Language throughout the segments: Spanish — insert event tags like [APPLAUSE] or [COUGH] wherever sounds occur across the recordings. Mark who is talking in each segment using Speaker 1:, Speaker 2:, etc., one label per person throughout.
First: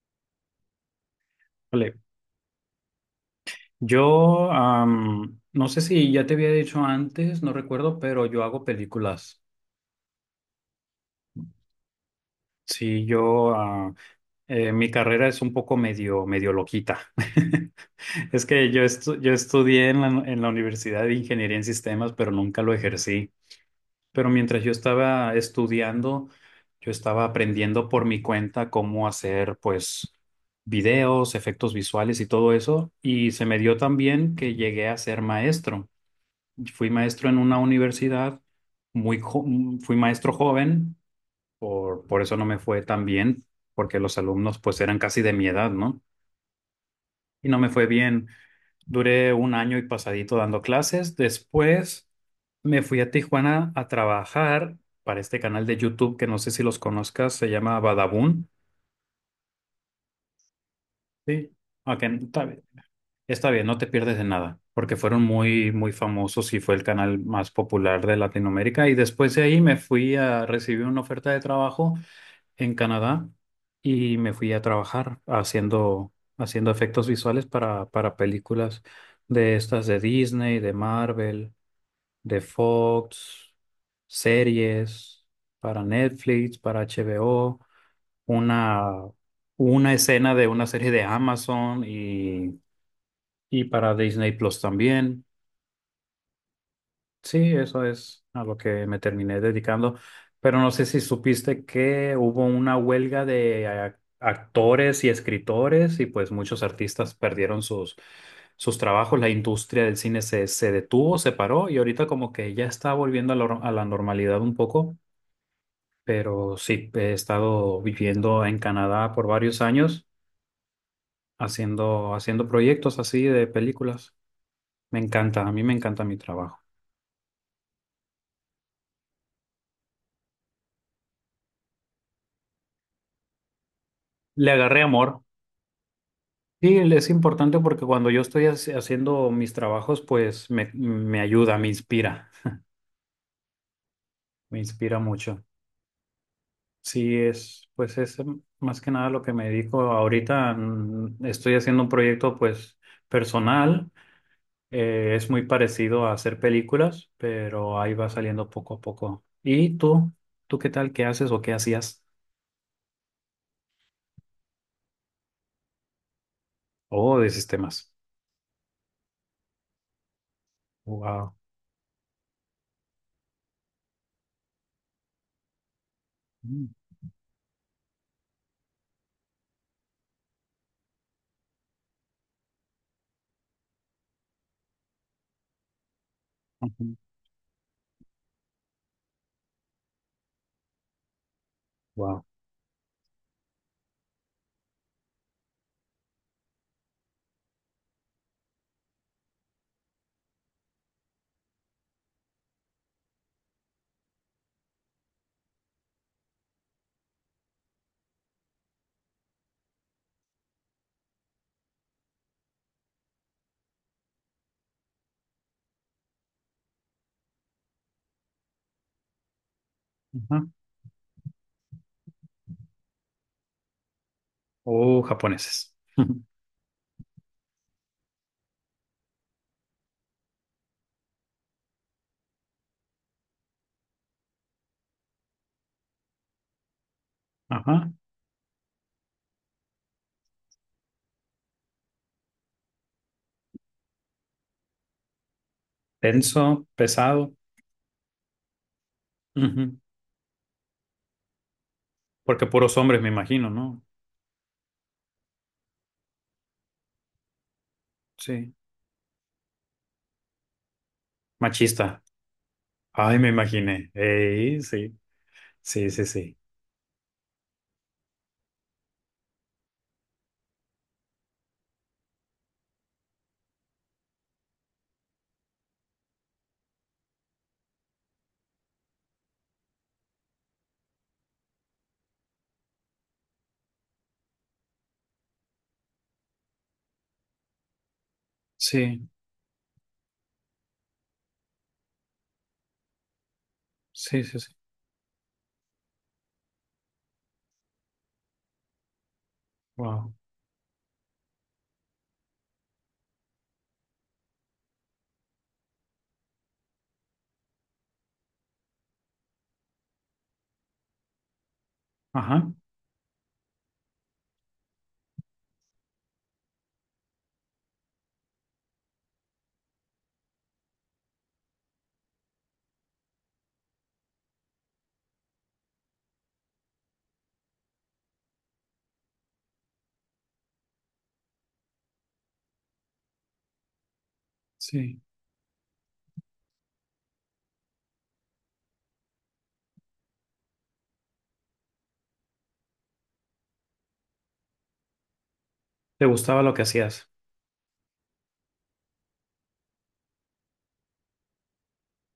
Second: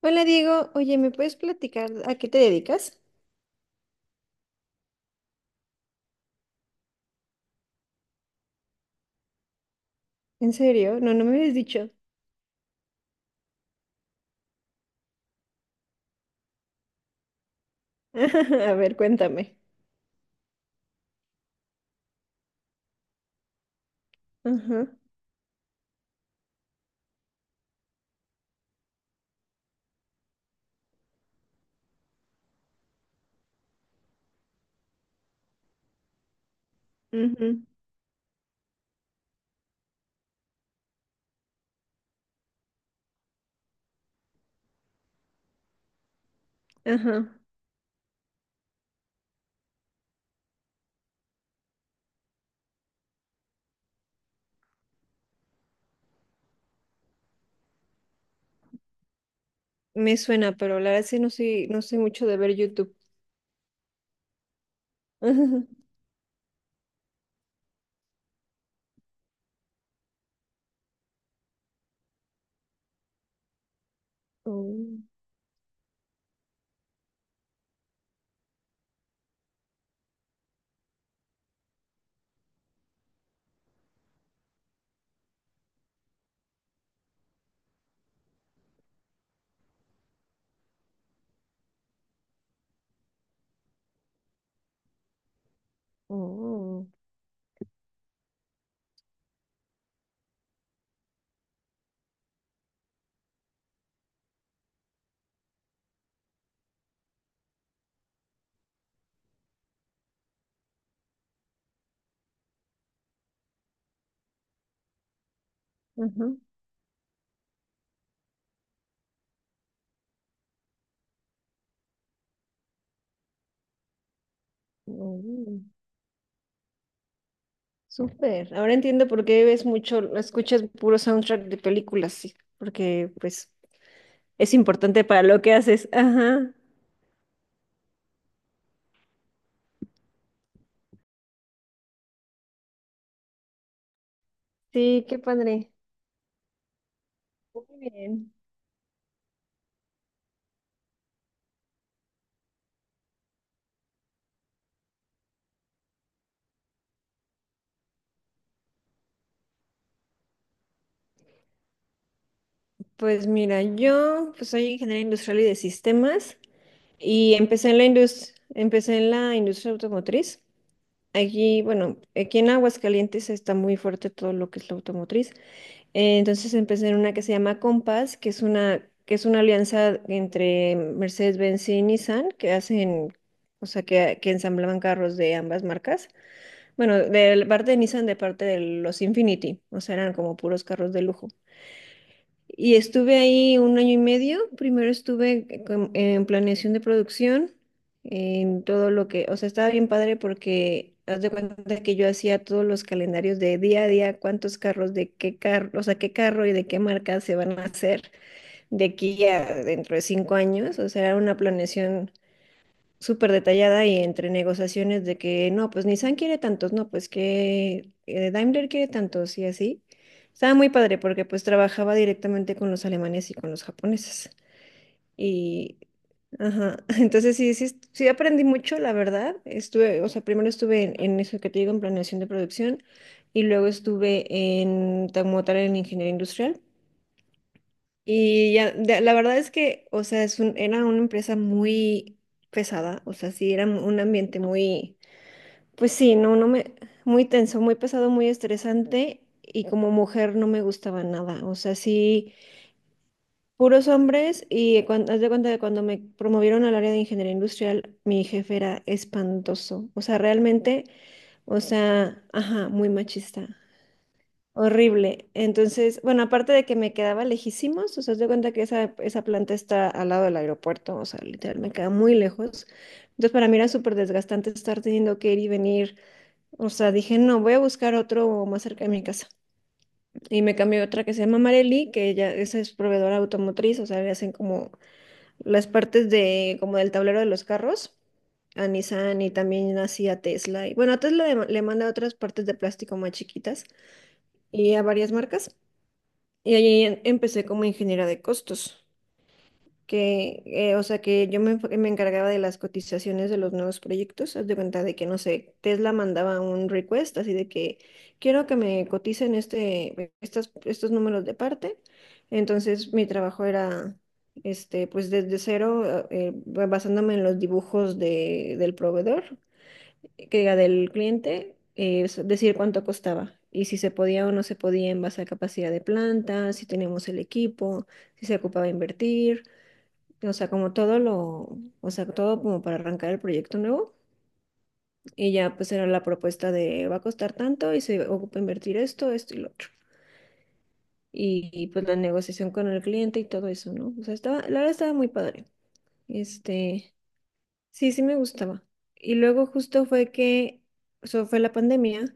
Speaker 1: Hola Diego, oye, ¿me puedes platicar
Speaker 2: Vale.
Speaker 1: a qué te dedicas?
Speaker 2: No sé si ya te había dicho antes, no recuerdo, pero yo hago películas.
Speaker 1: ¿En serio? No, no me habías dicho.
Speaker 2: Sí, yo ah, Mi carrera es un poco medio loquita. [LAUGHS] Es que
Speaker 1: [LAUGHS] A ver,
Speaker 2: yo
Speaker 1: cuéntame.
Speaker 2: estudié en la Universidad de Ingeniería en Sistemas, pero nunca lo ejercí. Pero mientras yo
Speaker 1: Ajá,
Speaker 2: estaba estudiando, yo estaba aprendiendo por mi cuenta cómo hacer, pues, videos, efectos visuales y todo eso. Y se me dio también que llegué a ser maestro. Fui maestro en una
Speaker 1: ujú,
Speaker 2: universidad, muy jo- fui maestro joven, por eso no me fue tan bien, porque los alumnos pues eran casi de mi edad, ¿no?
Speaker 1: ajá.
Speaker 2: Y no me fue bien. Duré un año y pasadito dando clases. Después me fui a Tijuana a trabajar para este canal de YouTube que no sé si los conozcas, se llama Badabun.
Speaker 1: Me suena, pero la verdad sí no
Speaker 2: Sí.
Speaker 1: soy, no soy
Speaker 2: Ok,
Speaker 1: mucho de
Speaker 2: está-
Speaker 1: ver YouTube.
Speaker 2: Está bien, no te pierdes de nada, porque fueron
Speaker 1: [LAUGHS] Ajá.
Speaker 2: muy, muy famosos y fue el canal más popular de Latinoamérica. Y después de ahí me fui a recibir una oferta de trabajo en Canadá y me fui a
Speaker 1: Oh,
Speaker 2: trabajar haciendo efectos visuales para películas de estas de Disney, de Marvel, de Fox, series, para Netflix, para HBO, una, una escena de una serie de Amazon y para Disney Plus también.
Speaker 1: oh,
Speaker 2: Sí, eso es a lo que me terminé dedicando. Pero no sé si supiste que hubo una huelga de actores y escritores y pues muchos artistas perdieron sus, sus trabajos. La industria del cine se detuvo, se paró y ahorita como que ya está volviendo a la normalidad un poco.
Speaker 1: ajá,
Speaker 2: Pero sí, he estado viviendo en Canadá por varios años haciendo proyectos así de películas. Me encanta, a
Speaker 1: oh.
Speaker 2: mí me encanta mi trabajo.
Speaker 1: Súper. Ahora entiendo por qué ves mucho, escuchas puro soundtrack de películas, sí, porque pues
Speaker 2: Le
Speaker 1: es
Speaker 2: agarré
Speaker 1: importante
Speaker 2: amor.
Speaker 1: para lo que haces. Ajá.
Speaker 2: Sí, es importante porque cuando yo estoy haciendo mis trabajos, pues me ayuda, me inspira
Speaker 1: Sí, qué
Speaker 2: mucho.
Speaker 1: padre.
Speaker 2: Sí,
Speaker 1: Muy
Speaker 2: es, pues es
Speaker 1: bien.
Speaker 2: más que nada lo que me dedico ahorita. Estoy haciendo un proyecto, pues, personal. Es muy parecido a hacer películas, pero ahí va saliendo poco a poco. ¿Y tú? ¿Tú qué tal? ¿Qué haces o qué hacías?
Speaker 1: Pues mira, yo pues soy ingeniera industrial y de sistemas
Speaker 2: Oh, de
Speaker 1: y
Speaker 2: sistemas.
Speaker 1: empecé en la industria automotriz.
Speaker 2: Wow.
Speaker 1: Aquí, bueno, aquí en Aguascalientes está muy fuerte todo lo que es la automotriz. Entonces empecé en una que se llama Compass, que es una alianza entre Mercedes-Benz y Nissan que hacen, o sea, que ensamblaban carros de ambas marcas. Bueno, de la parte de Nissan, de parte de los Infinity, o sea, eran como puros carros de lujo.
Speaker 2: Wow.
Speaker 1: Y estuve ahí un año y medio. Primero en planeación de producción, en todo lo que, o sea, estaba bien padre porque haz de cuenta que yo hacía todos los calendarios de día a día, cuántos carros, de qué carro, o sea, qué carro y de qué marca se van a hacer de aquí a dentro de cinco años. O sea, era una planeación súper detallada y entre negociaciones de que no, pues Nissan quiere tantos, no, pues que Daimler quiere tantos y así.
Speaker 2: Ajá.
Speaker 1: Estaba muy padre porque pues trabajaba directamente con los alemanes y con los japoneses.
Speaker 2: Oh, japoneses.
Speaker 1: Y,
Speaker 2: [LAUGHS]
Speaker 1: ajá, [LAUGHS] entonces sí, sí, sí aprendí mucho, la verdad. Estuve, o sea, primero estuve en eso que te digo, en planeación de producción y luego estuve en, como tal, en ingeniería industrial.
Speaker 2: Ajá.
Speaker 1: Y ya, la verdad es que, o sea, era una empresa muy pesada, o sea, sí, era un ambiente muy, pues sí, no, no
Speaker 2: Tenso,
Speaker 1: me, muy
Speaker 2: pesado.
Speaker 1: tenso, muy pesado, muy estresante, y
Speaker 2: Ujú.
Speaker 1: como mujer no me gustaba nada, o sea, sí,
Speaker 2: Porque puros hombres, me imagino, ¿no?
Speaker 1: puros hombres, y cuando, haz de cuenta que cuando me promovieron al área de ingeniería industrial, mi
Speaker 2: Sí.
Speaker 1: jefe era espantoso, o sea, realmente, o
Speaker 2: Machista.
Speaker 1: sea, ajá, muy
Speaker 2: Ay, me
Speaker 1: machista.
Speaker 2: imaginé. Ey, sí.
Speaker 1: Horrible.
Speaker 2: Sí,
Speaker 1: Entonces,
Speaker 2: sí,
Speaker 1: bueno,
Speaker 2: sí.
Speaker 1: aparte de que me quedaba lejísimos, o sea, te cuenta que esa planta está al lado del aeropuerto, o sea, literal, me queda muy lejos. Entonces, para mí era súper desgastante estar teniendo que ir y venir. O sea, dije, no, voy a buscar otro más cerca de mi casa. Y me cambié a otra que se llama Marelli, que ella, esa es proveedora automotriz, o sea, le hacen como como del tablero de los carros a
Speaker 2: Sí,
Speaker 1: Nissan y también así a Tesla. Y bueno, a Tesla le manda otras partes de plástico más chiquitas
Speaker 2: sí, sí, sí.
Speaker 1: y a varias marcas. Y ahí empecé como ingeniera de costos,
Speaker 2: Wow.
Speaker 1: que, o sea, que me encargaba de las cotizaciones de los nuevos proyectos. Haz de cuenta de que, no sé, Tesla mandaba un request así de que quiero que me coticen estos números de parte.
Speaker 2: Ajá.
Speaker 1: Entonces, mi trabajo era, este, pues desde cero, basándome en los dibujos del proveedor que diga del cliente, es decir cuánto costaba y si se podía o no se podía en base a capacidad de planta, si teníamos el equipo, si se ocupaba invertir, o sea, como todo lo, o sea, todo como para arrancar el proyecto nuevo
Speaker 2: Sí.
Speaker 1: y ya pues era la propuesta de va a costar tanto y se ocupa invertir esto, esto y lo otro. Y pues la negociación con el cliente y todo eso, ¿no? O sea, estaba, la verdad estaba muy padre.
Speaker 2: ¿Te gustaba lo que
Speaker 1: Este,
Speaker 2: hacías?
Speaker 1: sí, sí me gustaba. Y luego justo fue que, eso fue la pandemia.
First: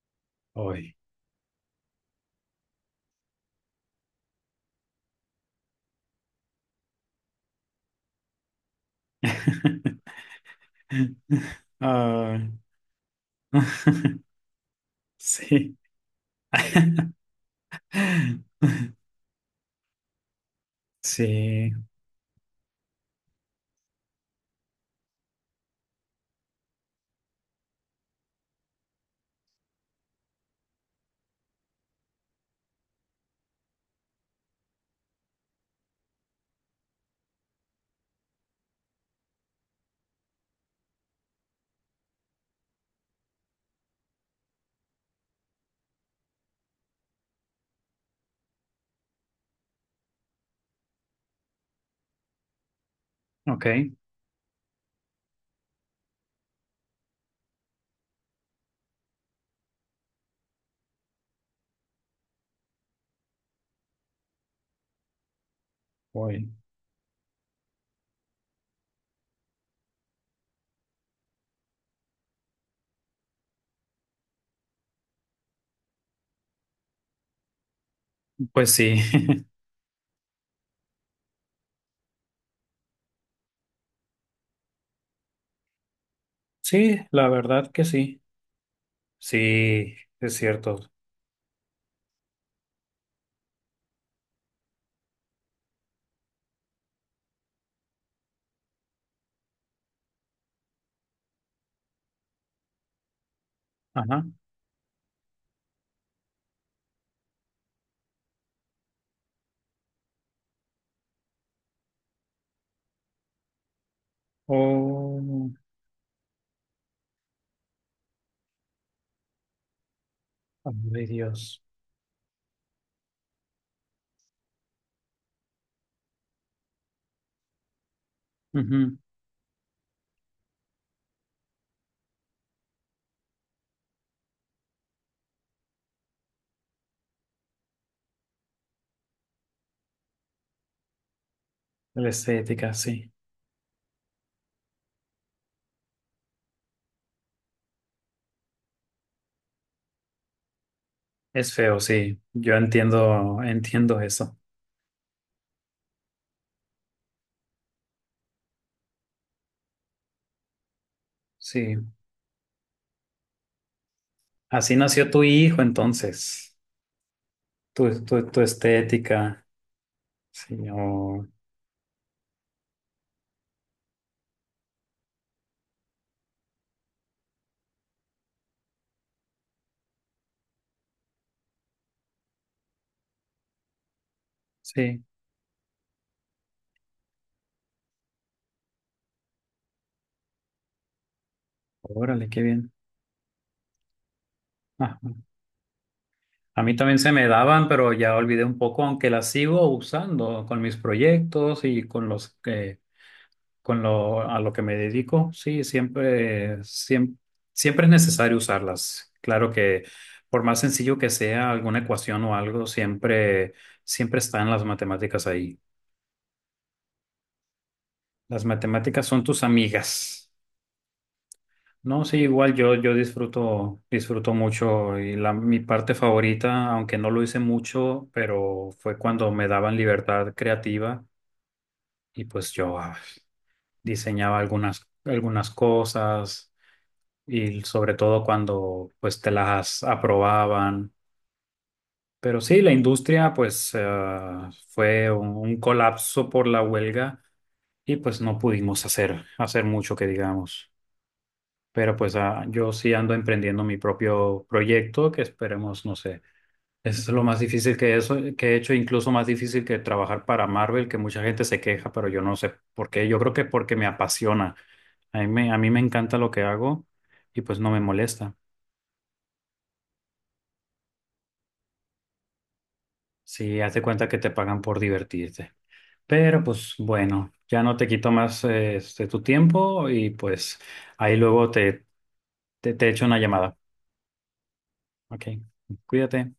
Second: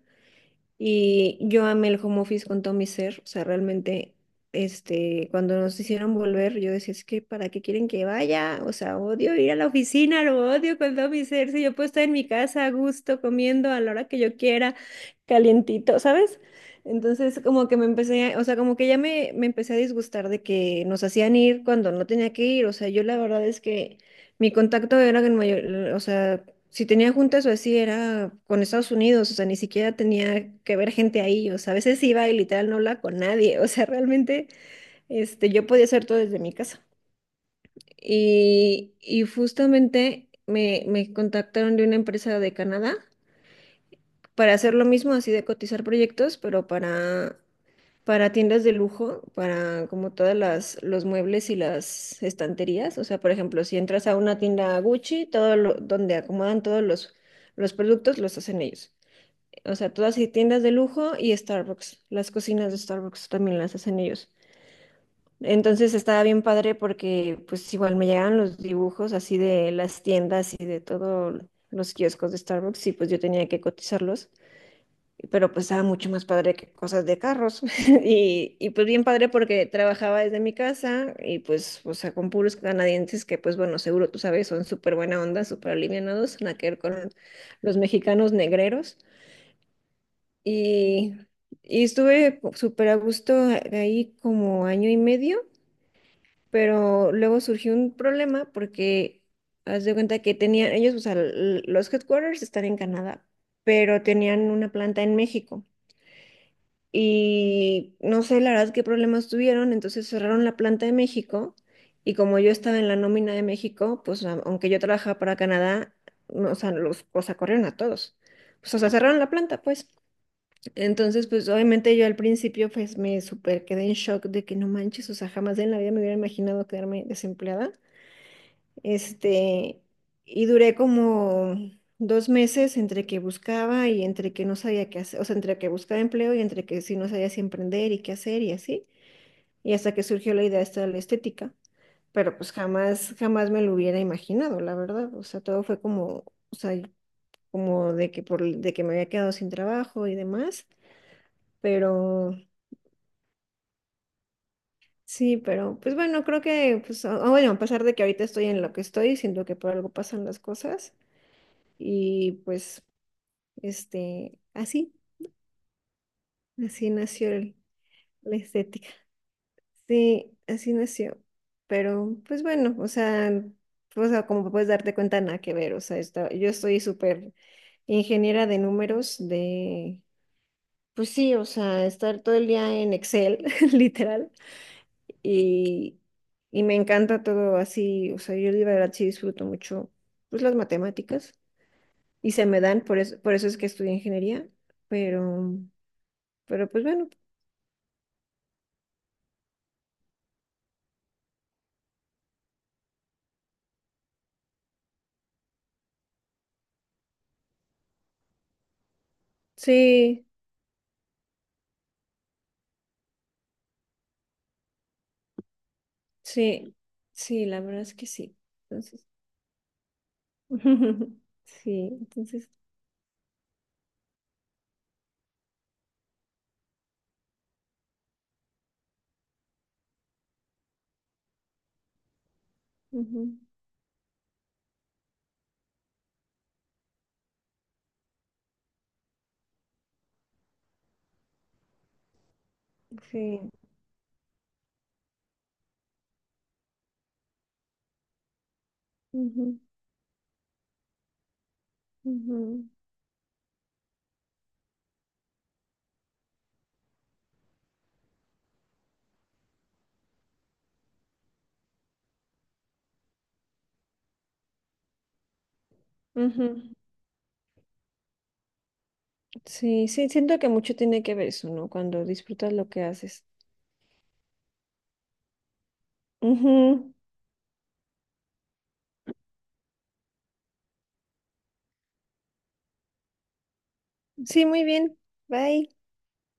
Speaker 2: Hoy.
Speaker 1: Y yo amé el home office con todo mi ser, o sea, realmente, este, cuando nos hicieron volver, yo decía, es que ¿para qué quieren que vaya? O sea, odio ir a la
Speaker 2: [LAUGHS]
Speaker 1: oficina, lo odio con todo mi ser, si yo puedo estar en mi
Speaker 2: Ay.
Speaker 1: casa a gusto, comiendo a la hora que
Speaker 2: [LAUGHS]
Speaker 1: yo quiera,
Speaker 2: Sí.
Speaker 1: calientito, ¿sabes? Entonces, como que o sea, como que
Speaker 2: [LAUGHS]
Speaker 1: ya me empecé a disgustar de que nos hacían ir
Speaker 2: Sí.
Speaker 1: cuando no tenía que ir, o sea, yo la verdad es que mi contacto era, o sea, si tenía juntas o así era con Estados Unidos, o sea, ni siquiera tenía que ver gente ahí, o sea, a veces iba y literal no hablaba con nadie, [LAUGHS] o sea, realmente este, yo podía hacer todo desde mi casa. Y justamente me contactaron de una empresa de Canadá para hacer lo mismo, así de cotizar proyectos, pero para tiendas de lujo, para como todas los muebles y las estanterías, o sea, por ejemplo,
Speaker 2: Ok.
Speaker 1: si entras a una tienda Gucci, todo lo, donde acomodan los productos los hacen ellos. O sea, todas hay tiendas de lujo y Starbucks. Las cocinas de Starbucks también las hacen ellos. Entonces estaba bien
Speaker 2: Hoy.
Speaker 1: padre porque pues igual me llegaban los dibujos así de las tiendas y de todos los kioscos de Starbucks y pues yo tenía que cotizarlos. Pero pues estaba mucho más padre que cosas de carros. [LAUGHS] Y, y
Speaker 2: Pues
Speaker 1: pues
Speaker 2: sí.
Speaker 1: bien padre
Speaker 2: [LAUGHS]
Speaker 1: porque trabajaba desde mi casa y pues, o sea, con puros canadienses que pues bueno, seguro tú sabes, son súper buena onda, súper alivianados, nada que ver con
Speaker 2: Sí, la verdad
Speaker 1: los
Speaker 2: que sí.
Speaker 1: mexicanos negreros.
Speaker 2: Sí, es cierto.
Speaker 1: Y, y estuve súper a gusto ahí como año y medio, pero luego surgió un problema porque haz de cuenta que tenían ellos, o sea, los headquarters están en Canadá, pero
Speaker 2: Ajá.
Speaker 1: tenían una planta en México. Y no sé la verdad qué problemas tuvieron, entonces cerraron la planta de México y como yo estaba en la nómina de México, pues aunque yo trabajaba para
Speaker 2: Oh.
Speaker 1: Canadá, no, o sea, los, o sea, corrieron a todos. Pues, o sea, cerraron la planta, pues.
Speaker 2: Ay,
Speaker 1: Entonces, pues
Speaker 2: Dios.
Speaker 1: obviamente yo al principio pues me super quedé en shock de que no manches, o sea, jamás en la vida me hubiera imaginado quedarme desempleada.
Speaker 2: Ujú.
Speaker 1: Este, y duré como dos meses entre que buscaba y entre que no sabía qué hacer, o sea, entre que buscaba empleo y entre que sí no sabía si emprender y qué hacer y así. Y hasta que surgió la idea esta de la estética,
Speaker 2: La
Speaker 1: pero pues
Speaker 2: estética, sí.
Speaker 1: jamás, jamás me lo hubiera imaginado, la verdad. O sea, todo fue como, o sea, como de que por, de que me había quedado sin trabajo y demás,
Speaker 2: Es feo, sí.
Speaker 1: pero
Speaker 2: Yo entiendo, entiendo eso.
Speaker 1: sí, pero pues bueno, creo que, pues, bueno, a pesar de que ahorita estoy en lo que estoy, siento que por algo pasan las cosas
Speaker 2: Sí.
Speaker 1: y pues, este,
Speaker 2: Así
Speaker 1: así,
Speaker 2: nació tu hijo, entonces.
Speaker 1: así nació el-
Speaker 2: Tu, tu,
Speaker 1: la
Speaker 2: tu
Speaker 1: estética.
Speaker 2: estética.
Speaker 1: Sí,
Speaker 2: Sí.
Speaker 1: así nació.
Speaker 2: O-.
Speaker 1: Pero pues bueno, o sea, como puedes darte cuenta, nada que ver, o sea, yo estoy súper ingeniera de números, de, pues sí, o sea, estar todo el día en Excel, [LAUGHS] literal.
Speaker 2: Sí.
Speaker 1: Y, y me encanta todo así, o sea, yo de verdad sí disfruto mucho pues las matemáticas
Speaker 2: Órale,
Speaker 1: y
Speaker 2: qué
Speaker 1: se me
Speaker 2: bien.
Speaker 1: dan, por eso es que estudié ingeniería,
Speaker 2: Ajá.
Speaker 1: pero,
Speaker 2: A
Speaker 1: pero
Speaker 2: mí
Speaker 1: pues
Speaker 2: también
Speaker 1: bueno,
Speaker 2: se me daban, pero ya olvidé un poco, aunque las sigo usando con mis proyectos y con los que. Con a lo que me dedico, sí, siempre, siempre, siempre es necesario usarlas. Claro que
Speaker 1: sí,
Speaker 2: por más sencillo que sea alguna ecuación o algo, siempre, siempre están las matemáticas ahí.
Speaker 1: sí, sí, la verdad es que sí.
Speaker 2: Las
Speaker 1: Entonces,
Speaker 2: matemáticas son tus amigas.
Speaker 1: [LAUGHS] sí,
Speaker 2: No, sí,
Speaker 1: entonces,
Speaker 2: igual yo disfruto, disfruto mucho y mi parte favorita, aunque no lo hice mucho, pero fue cuando me daban libertad creativa y pues
Speaker 1: ujú,
Speaker 2: diseñaba algunas, algunas cosas y sobre todo cuando pues te las aprobaban. Pero sí, la industria
Speaker 1: sí,
Speaker 2: pues fue un colapso por la huelga y pues no pudimos hacer,
Speaker 1: ujú,
Speaker 2: hacer mucho que digamos. Pero pues
Speaker 1: ujú,
Speaker 2: yo sí ando emprendiendo mi propio proyecto que esperemos, no sé, es lo más difícil que eso, que he hecho, incluso más difícil que trabajar para Marvel, que mucha gente se queja, pero yo no sé por qué. Yo creo que porque me apasiona. A mí me encanta lo que
Speaker 1: ujú.
Speaker 2: hago y pues no me molesta.
Speaker 1: Sí, sí, siento que mucho tiene que ver eso, ¿no? Cuando disfrutas lo que haces.
Speaker 2: Sí, haz de cuenta que te pagan por divertirte. Pero pues
Speaker 1: Ujú.
Speaker 2: bueno, ya no te quito más este, tu tiempo y pues ahí luego te echo una llamada.
Speaker 1: Sí, muy bien.
Speaker 2: Ok,
Speaker 1: Bye.
Speaker 2: cuídate.